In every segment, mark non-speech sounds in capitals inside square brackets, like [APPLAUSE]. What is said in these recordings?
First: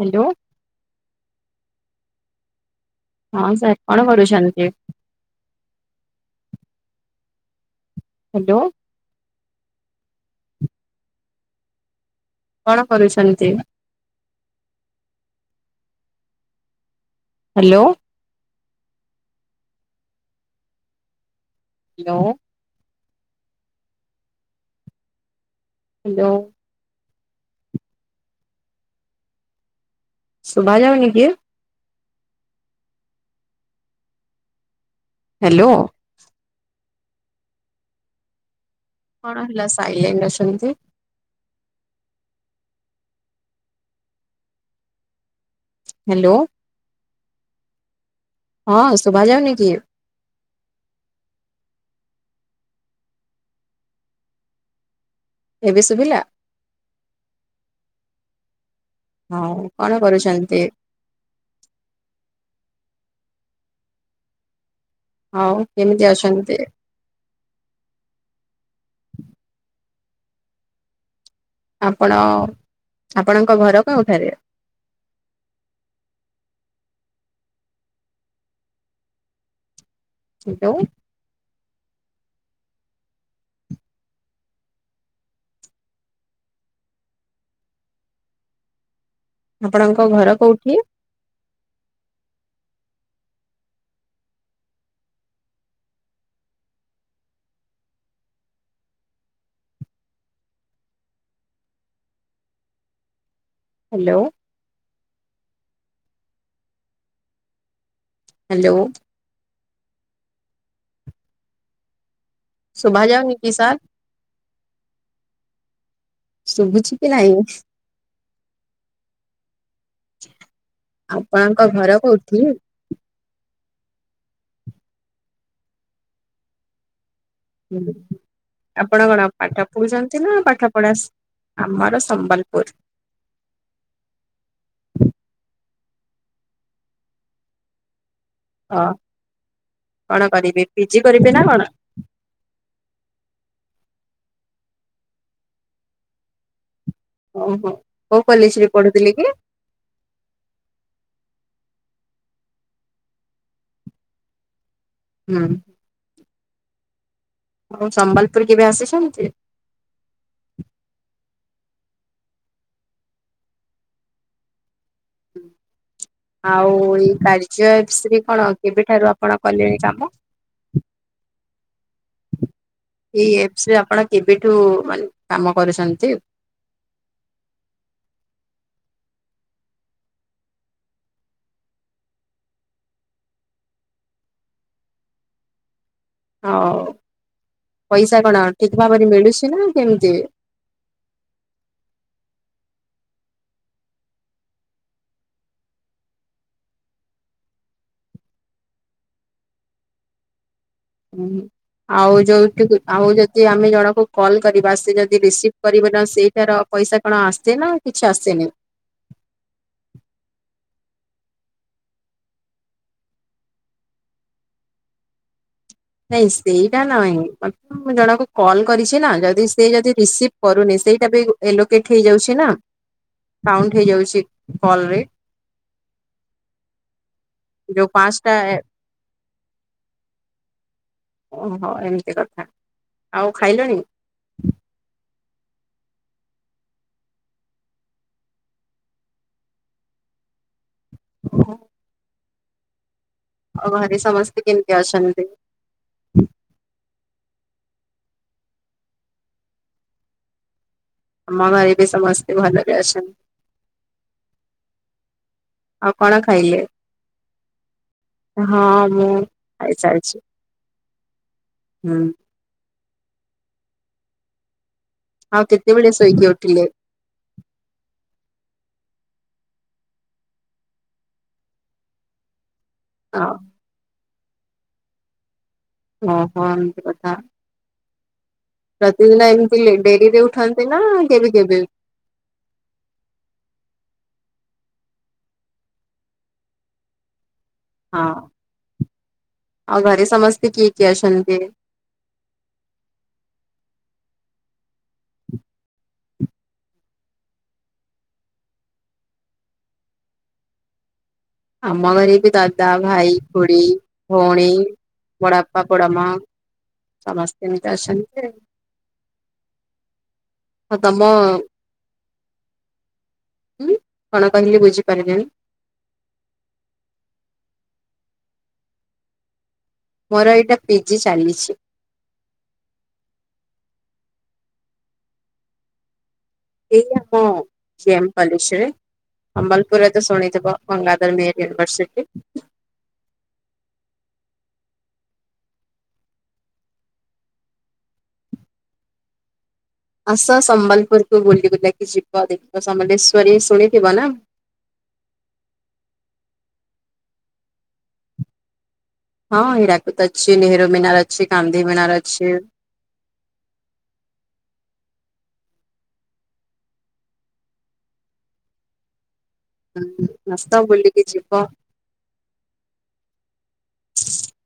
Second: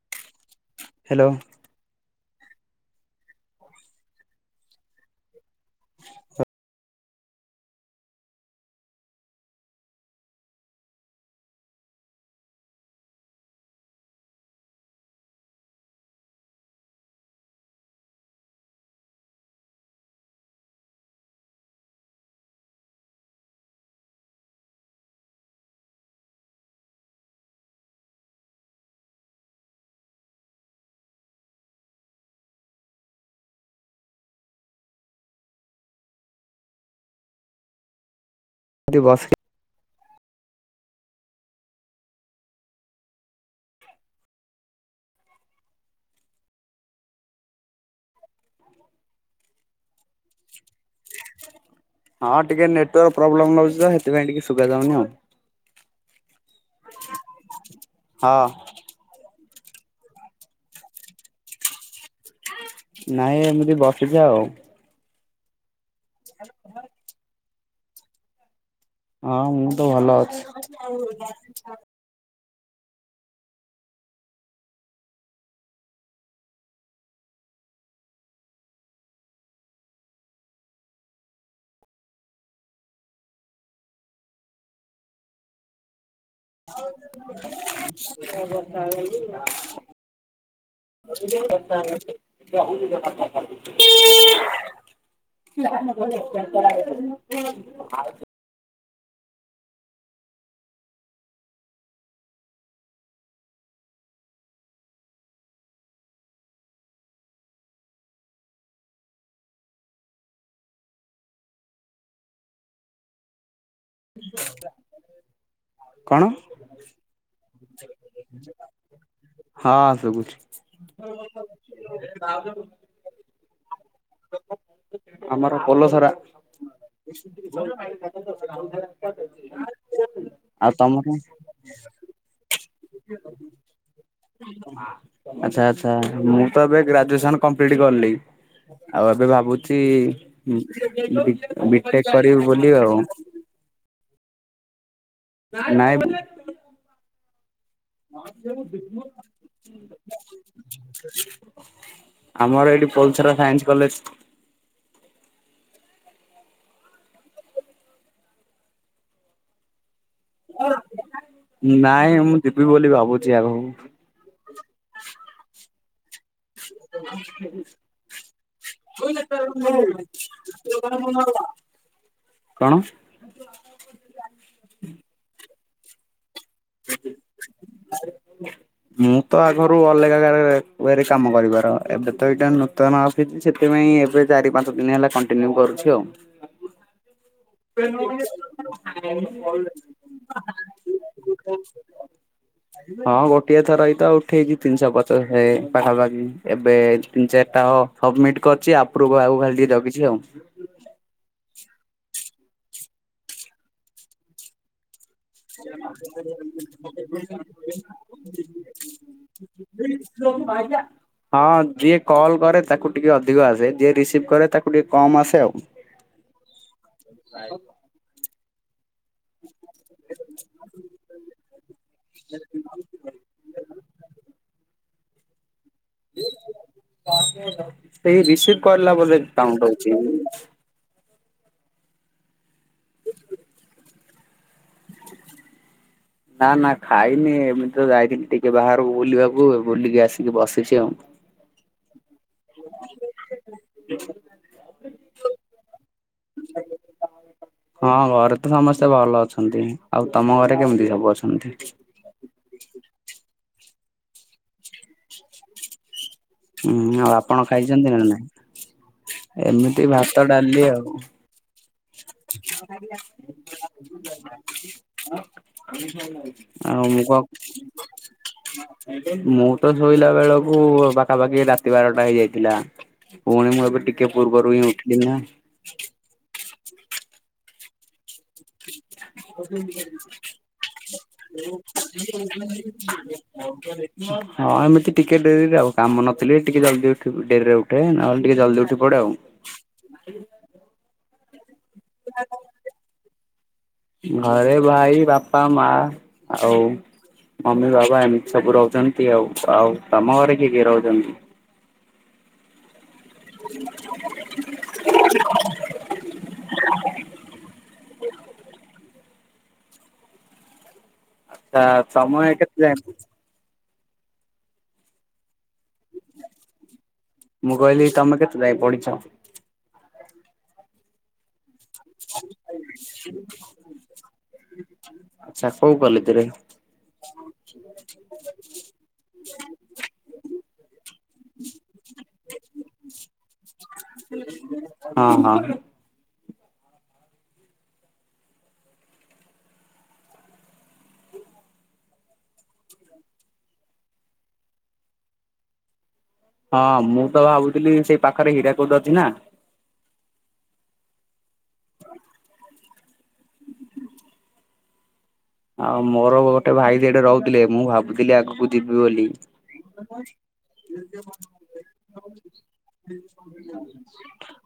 Hello. Hello. ହଁ sir କଣ କରୁଛନ୍ତି? ହ୍ୟାଲୋ। କଣ କରୁଛନ୍ତି? ହ୍ୟାଲୋ। ହ୍ୟାଲୋ। ହ୍ୟାଲୋ। ଶଭ ଯାଉନ କି? ହ୍ୟାଲୋ। ଏଠି ବସି କଣ ହେଲା ସାଇଲେଣ୍ଟ ଅଛନ୍ତି? ହ୍ୟାଲୋ। ହଁ ଶୁଭ ଯାଉନ କି? ହଁ ଟିକେ ନେଟୱାର୍କ ପ୍ରୋବ୍ଲେମ ରହୁଛି, ତ ସେଥିପାଇଁ ଟିକେ ସୁବିଧା ହଉନି ଆଉ। ଏବେ ଶୁଭିଲା ହଁ ହଁ। କଣ କରୁଛନ୍ତି? ନାଇଁ ଏମିତି ବସିଛି ଆଉ। ହଉ କେମିତି ଅଛନ୍ତି ଟେ ହଁ ମୁଁ ତ ଭଲ ଅଛି। ଆପଣ ଆପଣଙ୍କ ଘର କୋଉଠାରେ? ହ୍ୟାଲୋ। ହ ଆପଣଙ୍କ ଘର କୋଉଠି? ବଷ [UNINTELLIGIBLE] [UNINTELLIGIBLE] ହ୍ୟାଲୋ। ହ୍ୟାଲୋ। ଶଭ ଯାଉଙ୍ଗି କି ସାର୍? କଣ? ଶୁଭୁଛି କି ନାହିଁ? [UNINTELLIGIBLE] ହଁ ସବୁଛି। ଆପଣଙ୍କ ଘର କୋଉଠି? ଆମର ପଲ ସାରା [INAUDIBLE] ଆପଣ କଣ ପାଠ ପଢୁଛନ୍ତି ନା, ଆଉ ପାଠ ପଢା ଆମର ସମ୍ବଲପୁର [INAUDIBLE] ଆଛା ଆଛା ମୁଁ ତ ଏବେ ଗ୍ରାଜୁଏସନ କମ୍ପ୍ଲିଟଲି ହଁ ଆଉ ଏବେ ଭାବୁଛି କଣ କରିବେ ପିଜି କରିବେ ନା କଣ? ବିଟେକ୍ କରିବୁ ବୋଲି ଆଉ। ନାଇଁ। ଓହୋ। [INAUDIBLE] କୋଉ ଆମର କଲେଜରେ ପଢୁଥିଲେ କି ଏଇଠି ପୋଲସରା ସାଇନ୍ସ କଲେଜ। ହୁଁ। ହଁ ସମ୍ବଲପୁର କେବେ ଆସିଛନ୍ତି? ନାଇଁ ମୁଁ ଯିବି ବୋଲି ଭାବୁଛି ଆଗକୁ। ହୁଁ। ଏପ୍ସ ରେ କଣ [INAUDIBLE] କେବେଠାରୁ ଆପଣ କଲେଣି କାମ? [INAUDIBLE] କଣ? ଏଇ ଆପ୍ ରେ ଆପଣ କେବେଠୁ ମାନେ କାମ କରୁଛନ୍ତି? [INAUDIBLE] ମୁଁ ତ ଆଗୁରୁ ଅଲେଗା ଗାରେ ୱେରିଂ କାମ କରିବାର ଏବେ ଏଇଟା ନୂତନ ଅସିଛି ସେଥିପାଇଁ। ଏବେ ଚାରି ପାଞ୍ଚ ଦିନ ହେଲା କଣ୍ଟିନ୍ୟୁ କରୁଛି ଆଉ। ହଉ ପଇସା କଣ ଠିକ ଭାବରେ ମିଳୁଛି ନା କେମିତି? [UNINTELLIGIBLE] ହଁ ଗୋଟିଏ ଥର ଏଇତ ଉଠେଇଛି ତିନିଶହ ପଚାଶ ପାଖାପାଖି ଏବେ ତିନି ଚାରି ସବମିଟ କରିଛି ଆପୃଭ କୁ ଖାଲି ଟିକେ ଜଗିଛି ଆଉ। ହ ଆଉ ଜଉ ଠିକି ଆଉ ଯଦି ଆମେ ଜଣକୁ କଲ୍ କରିବା ସେ ଯଦି [INAUDIBLE] [INAUDIBLE] ରିସିଭ୍ ହଁ କରିବ ନା ସେଇଟାର ପଇସା କଣ ଆସେ ନା କିଛି ଆସେନି? ଯିଏ କଲ୍ କରେ ତାକୁ ଟିକେ ଅଧିକ ଆସେ, ଯିଏ ରିସିଭ୍ କରେ ତାକୁ ଟିକେ କମ୍ ଆସେ ଆଉ। ନାଇଁ ସେଇଟା ନହିଁ ମୁଁ ଜଣକୁ କଲ୍ କରିଛି ନା ଯଦି ସେ ସେ ଯଦି ରିସିଭ କରୁନି ସେଇଟା ବି ଏଲୋକେଟ ହେଇଯାଉଛି ନା? ସାଉଣ୍ଡ ହେଇଯାଉଛି କଲ ରେ। ଯୋଉ ସେଇ ପାଞ୍ଚଟା ରିସିଭ୍ କରିଲା ବୋଧେ କାଉଣ୍ଟ୍ ହଉଚି। ଓହୋ ଏମିତି କଥା ଆଉ ଖାଇଲଣି? ନା ନା ଖାଇନି ଏମିତି ତ ଯାଇଥିଲି ଟିକେ ବାହାରକୁ ବୁଲିବାକୁ, ବୁଲିକି ଆସିକି, ବସିଛି ଆଉ। [INAUDIBLE] [INAUDIBLE] ଘରେ ସମସ୍ତେ କେମିତି ଅଛନ୍ତି? [INAUDIBLE] ହଁ ଘରେ ତ ସମସ୍ତେ ଭଲ ଅଛନ୍ତି, ଆଉ ତମ ଘରେ କେମିତି? ସବୁ ଆମ ଅଛନ୍ତି? ଘରେ ବି ସମସ୍ତେ ଭଲରେ ଅଛନ୍ତି। [INAUDIBLE] ଆଉ କଣ ଖାଇଲେ ହୁଁ ଆଉ ଆପଣ ଖାଇଛନ୍ତି ନା ନାଇଁ? ହଁ ମୁଁ ଏମିତି ଖାଇସାରିଛି ଭାତ ଡାଲି ଆଉ ହୁଁ। [UNINTELLIGIBLE] [INAUDIBLE] ଆଉ କେତେବେଳେ ଶୋଇକି ଉଠିଲେ ଆଉ ମୁ କ ମୁଁ ତ ଶୋଇଲା ବେଳକୁ ପାଖାପାଖି ରାତି ବାରଟା ହେଇଯାଇଥିଲା। ହଁ ପୁଣି ମୁଁ ଏବେ ଟିକେ ପୂର୍ବରୁ ହିଁ ଉଠିଲି ନା। ଓହୋ ଏମିତି କଥା। ପ୍ରତିଦିନ ଏମିତି ଡେରିରେ ଉଠନ୍ତି ନା କେବେ କେବେ? ହଁ ଏମିତି ଟିକେ ଡେରିରେ ଆଉ କାମ ନଥିଲେ ଟିକେ ଜଲ୍ଦି ଉଠିବୁ। ହଁ ଆଉ ଘରେ ସମସ୍ତେ କିଏ କିଏ ଅଛନ୍ତି? [INAUDIBLE] ଘରେ ଭାଇ, ବାପା, ମାଁ ଆଉ ମମି, ବାପା ଏମିତି ସବୁ ରହୁଛନ୍ତି ଆଉ। ଆଉ ତମ ଘରେ କିଏ କିଏ ରହୁଛନ୍ତି? ଆମ ଘରେ ବି ଦାଦା, ଭାଇ, ଖୁଡ଼ି, ଭଉଣୀ, ବଡପପା ବଡ ମାଁ ସମସ୍ତେ ଏମିତି ଅଛନ୍ତି। ଆଉ ତମ ଆଛା [UNINTELLIGIBLE] ଉଁ କଣ କହିଲେ ବୁଝି ପାରିଲିନି? ମୁଁ କହିଲି ତମେ କେତେ ଯାଏ ପଢିଛ? ମୋର ଏଇଟା ପିଜି ଚାଲିଛି। [INAUDIBLE] ଆଛା କୋଉ କଲେଜ୍ ରେ? ଏଇ ଆମ ଜିଏମ୍ କଲେଜ୍ ରେ। ସମ୍ବଲପୁରରେ ତ ଶୁଣିଥିବ ବଙ୍ଗାଧର ମେହେର ୟୁନିଭରସିଟି। [INAUDIBLE] ହଁ ହଁ। ଆସ ସମ୍ବଲପୁରକୁ ବୁଲି ବୁଲାକି ଯିବ ଦେଖିବ ସମଲେଶ୍ଵରୀ ଶୁଣିଥିବ ନା? [INAUDIBLE] ହଁ ମୁଁ ତ ଭାବୁଥିଲି ସେଇ ପାଖରେ ହୀରା କୋଦ ହଁ ହୀରାକୁଦ ଅଛି ନେହେରୁ ମିନାର ଅଛି କାନ୍ଧି ମିନାର ଅଛି। ଆଉ ମୋର ଗୋଟେ ଭାଇ ଦିଟେ ରହୁଥିଲେ, ମୁଁ ଭାବୁଥିଲି ଆଗକୁ ଯିବି ବୋଲି। ହଁ ଆସ ବୁଲିକି ଯିବ।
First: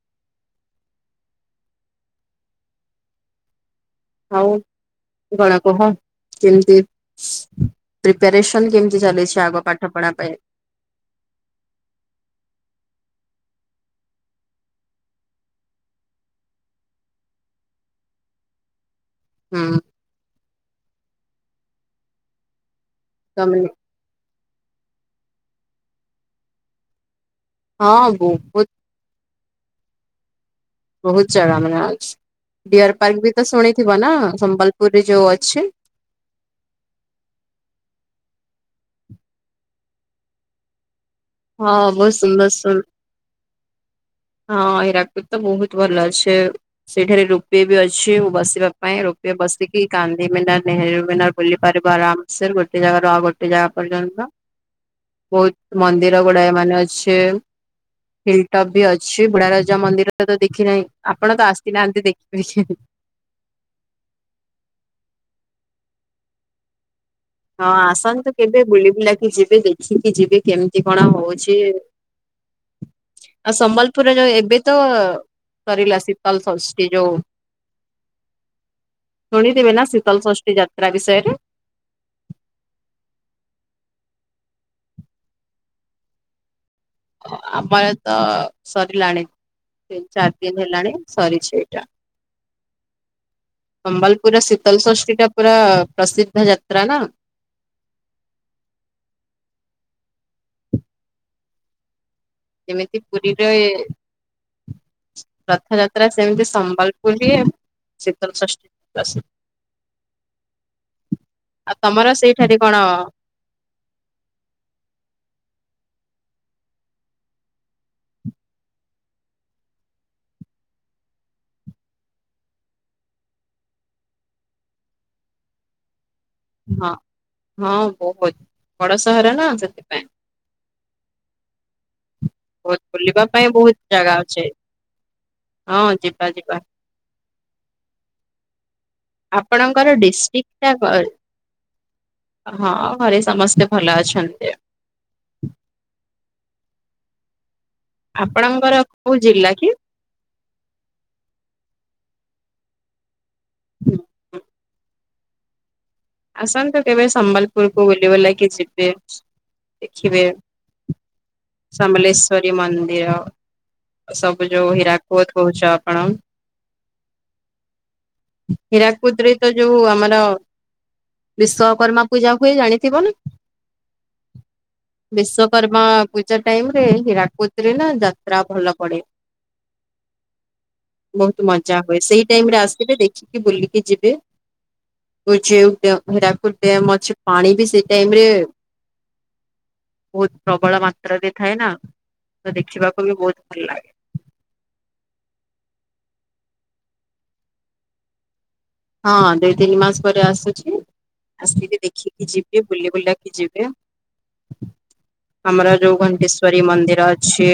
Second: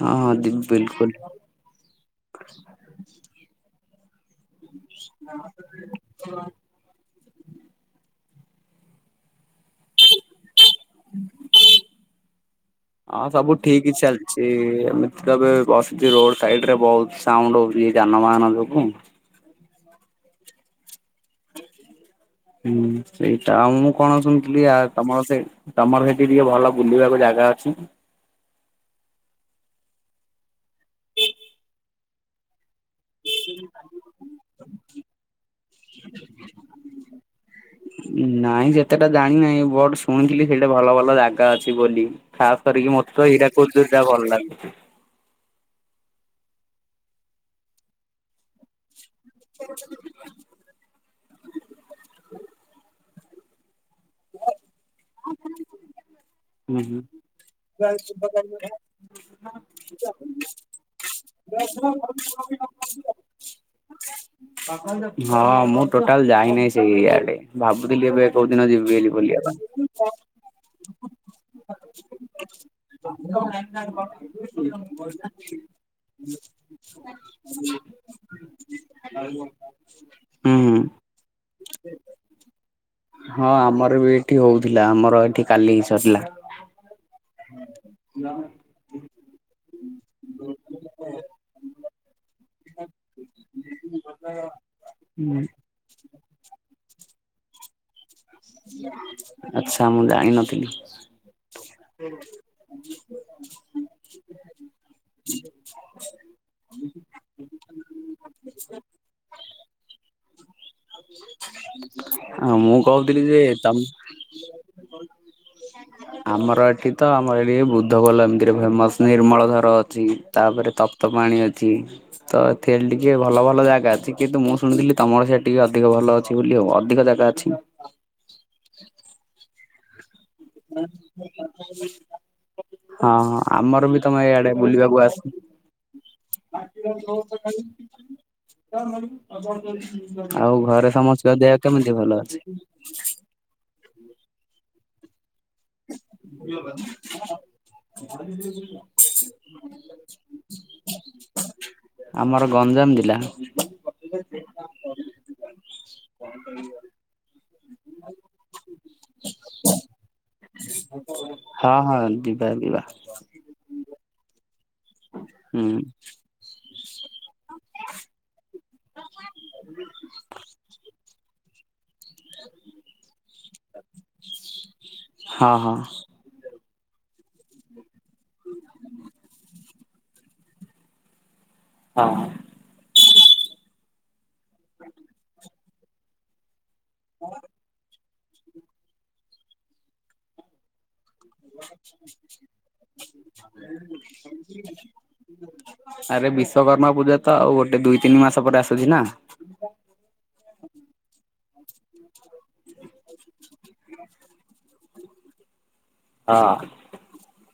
ହଁ। ହଁ ଯିବି ବିଲକୁଲ। ଆଉ କଣ କହ କେମିତି ପ୍ରପସନ୍ କେମତି ଚାଲିଛି ଆଗ ପାଠ ପଢା ପାଇଁ? ହଁ ସବୁ ଠିକ ଚାଲିଛି ଏମିତି ତ ବସୁଛି, ରୋଡ ସାଇଡ ରେ ବହୁତ ସାଉଣ୍ଡ ହଉଛି ଯାନବାହାନ ଯୋଗୁ। ହଁ। ହୁଁ ସେଇଟା ତମେ ଆଉ ମୁଁ କଣ ଶୁଣିଥିଲି, ଆ ତମର ସେ ତମର ସେଇଠି ଟିକେ ଭଲ ବୁଲିବାକୁ ଜାଗା ଅଛି? ହଁ ବାହୁତ ବହୁତ ଜାଗା ମାନେ ଅଛି, ଡିଅର ପାର୍କ ବି ତ ଶୁଣିଥିବ ନା ସମ୍ବଲପୁର ଉପରେ ଯୋଉ ଅଛି। ନାଇଁ ସେତେଟା ଜାଣିିନହିଁ ବଟ ଶୁଣିଥିଲି ସେଇଟା ଭଲ ଭଲ ଭଲ ଜାଗା ଅଛି, ହଁ ବୋଲି ବହୁତ ସୁନ୍ଦର ଖାସ୍ ସୁ କରିକି ମତେ ତ ହୀରାକୁ ଯା ଭଲ ଲାଗୁଛି। ହୁ ଭଲ ଅଛେ ସେଇଠାରେ ରୋପେ ବି ଅଛି ବସିବା ପାଇଁ ର ବସିକି କାନ୍ଧି ମିନାର ନେହେରୁ ମିନାର ବୁଲି ପାରିବ ଆରାମସର ଗୋଟେ ଜାଗାରୁ ଆଉ ଗୋଟେ ଜାଗା ପ ବହୁତ ମନ୍ଦିର ଗୁଡା ମାନେ ହୁଁ ହୁଁ। ଅଛି ହିଲ୍ଟପ୍ ବି ଅଛି ବୁଢାରଜା ମନ୍ଦିରରେ ତ ଦେଖିନାହିଁ, ଆପଣ ତ ଆସିନାହାନ୍ତି ଦେଖିବ ଦେଖ [INAUDIBLE] ହଁ ମୁଁ ଟୋଟାଲ ଯାଇନହିଁ ସେ ଭାବୁଥିଲି ଏବେ କୋଉ ଦିନ ଯିବି ବୋଲି। ବୁଲିବା ପାଇଁ। ଯିବି ଦେଖିକି ଯିବି କେମିତି କଣ ହଉଛି। ଆଉ ସମ୍ବଲପୁରରେ ଯୋଉ ଏବେ ତ [INAUDIBLE] ସରିଲା ଶୀତଲ ହୁଁ। ଶୁଣିଦେବେ ନା ହୁଁ ଶୀତଳଷଷ୍ଠୀ ହୁଁ ଯାତ୍ରା ବିଷୟରେ? ହଁ ଆମର ବି ଏଠି ହଉଥିଲା ଆମର ଏଠି କାଲି ସରିଲା। ଆମର ତ ସରିଲାଣି ତିନି ଚାରି ଦିନ ହେଲାଣି ସରିଛିଇଟା ସମ୍ବଲପୁର ଶୀତଲଷଷ୍ଠୀ ଟା ପୁରା ପ୍ରସିଦ୍ଧ ଯାତ୍ରା ନା। [INAUDIBLE] ଆଛା ମୁଁ ଜାଣିନଥିଲି। ଯେମିତି ପୁରୀରେ ରଥଯାତ୍ରା ସେମିତି ସମ୍ବଲପୁର ହୁ ଶୀତଲଷଷ୍ଠୀସ। ଆ କଣ ମୁଁ କହୁଥିଲି ଯେ ତମ [INAUDIBLE] ଆମର ଏଠି ତ ଆମର ଏଠି ବୁଦ୍ଧ କୋଲ ଏମିତିରେ ଫେମସ ନିର୍ମଳ ଧର ଅଛି ତାପରେ ତପ୍ତ ପାଣି ଅଛି ତ ସେ ଟିକେ ଭଲ ଭଲ ଜାଗା ଅଛି, କିନ୍ତୁ ମୁଁ ଶୁଣିଥିଲି ତମର ସେଇଠ ଟିକେ ଅଧିକ ଭଲ ଅଛି। ବୋଲି ଆଉ ହଁ ଅଧିକ ଜାଗା ଅଛି। ହଁ ବହୁତ ବଡ ସହର ନା ସେଥିପାଇଁ। ବହୁତ ହଁ ବୁଲିବା ହ ପାଇଁ ବହୁତ ଆମର ବି ଜାଗା ତମେ ଅଛି। ଏଇଆଡେ ବୁଲିବାକୁ ଆସ ହଁ ଯିବା ଯିବା ଆପଣଙ୍କର [INAUDIBLE] ଆଉ ଡିଷ୍ଟ୍ରିକ୍ଟ ଘରେ ଟା ସମସ୍ତଙ୍କ ଦେହ କେମିତି ଭଲ ଅଛି? ହଁ ଘରେ ସମସ୍ତେ ଭଲ ଅଛନ୍ତି। [INAUDIBLE] ଆପଣଙ୍କର କୋଉ ଜିଲ୍ଲା କି? ଆମର ଗଞ୍ଜାମ ଜିଲ୍ଲା। ହୁଁ। ଆସନ୍ତ ତୁ କେବେ ସମ୍ବଲପୁର କ ବୁଲିବୁଲା କିି ଯିବେ? ଦେଖିବେ ହଁ ହଁ ଯିବା ସମଲେଶ୍ଵରୀ ଯିବା ମନ୍ଦିର। ସବୁ ଯୋଉ ହୀରାକୁଦ କହୁଛ ହୁଁ ଆପଣ। ହୀରାକୁଦରେ ତ ଯୋଉ ଆମର ବିଶ୍ଵକର୍ମା ପୂଜା ହୁଏ ଜାଣିଥିବନି। ହଁ ହଁ। ବିଶ୍ଵକର୍ମା ପୂଜା ଟାଇମ ହୀରାକୁଦ ରେ ନା ଯାତ୍ରା ଭଲ ପଡେ ବ ମଜା ହୁଏ ସେଇ ହଁ। ଟାଇମ ରେ ଆସିବେ ଦେଖିକି ବୁଲିକି ଯିବେ। ଘରାପୁର ଡ୍ୟାମ ଅଛି ପାଣି ବି ସେଇ ଟାଇମରେ ବହୁତ ପ୍ରବଳ ମାତ୍ର ପତ୍ର ବି ଥାଏ ନା ତ ଦେଖିବାକୁ ବି ବହୁତ ଭଲ ଲାଗେ। ଆରେ ବିଶ୍ଵକର୍ମା ପୂଜା ତ ଆଉ ଗୋଟେ ଦୁଇ ତିନି ମାସ ପରେ ଆସ ହଁ ଦିଇ ତିନି ମାସ ପରେ ଆସୁଛି ଆସିକିରି ଦେଖି କି ଯିବେ ବୁଲି ବୁଲାବା କିି ଯିବେ। ଆମର ଯଉ ହଁ। ଘଣ୍ଟେଶ୍ଵରୀ ମନ୍ଦିର ଅଛି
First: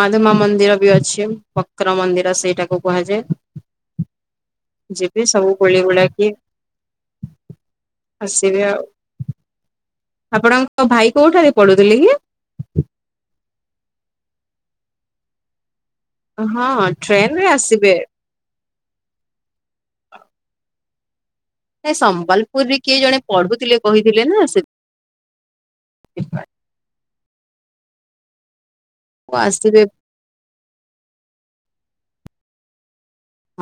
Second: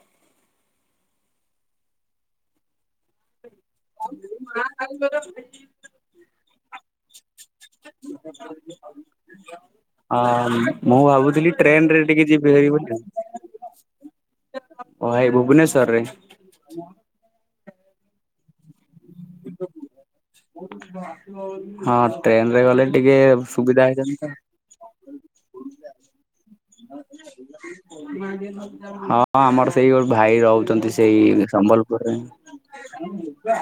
ମାଧୁମା ମନ୍ଦିର ବି ଅଛି ବକ୍ର ମନ୍ଦିର ସେଇଟାକୁ କୁହାଯାଏ। ଯିବେ ସବୁ ଗୋଳି ଗୋଳା କି ଆଉ [UNINTELLIGIBLE] ହ ଆପଣଙ୍କ ମୁଁ ଭାଇ ଭାବୁଥିଲି କୋଉଠାରେ ଟ୍ରେନ ପଢୁଥିଲେ ରେ କି? ଟିକେ ଯିବି ହାରିବୋଲି। ହ ଭାଇ ଭୁବନେଶ୍ ହଁ ଟ୍ରେନ ରେ ଆସିବେ। ହଁ, ନାଇଁ ହଁ ଟ୍ରେନ ରେ ସମ୍ବଲପୁରରେ ଗଲେ କିଏ ଟିକେ ଜଣେ ପଢୁଥିଲେ ସୁବିଧା ହେଇଥାନ୍ତା। ଠପଏ [INAUDIBLE] ହଁ ଆମର ଆସିବେ ସେଇ ଗୋଟେ ଭାଇ ରହୁଛନ୍ତି। ସେଇ ସମ୍ବଲପୁରରେ।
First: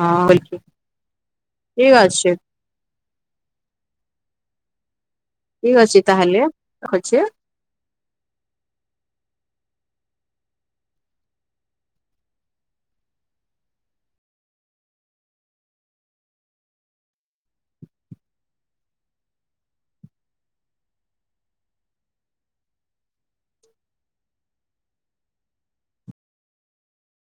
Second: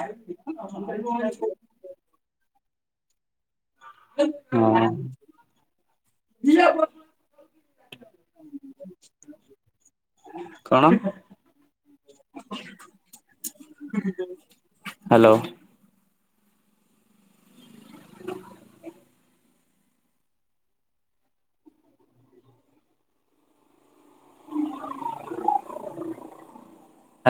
ହଁ ଠିକ ଅଛି ହଁ, ଠିକ ଅଛି ତାହେଲେ ନା [INAUDIBLE] ରଖୁଛି। କଣ, ହ୍ୟାଲୋ [UNINTELLIGIBLE] [INAUDIBLE]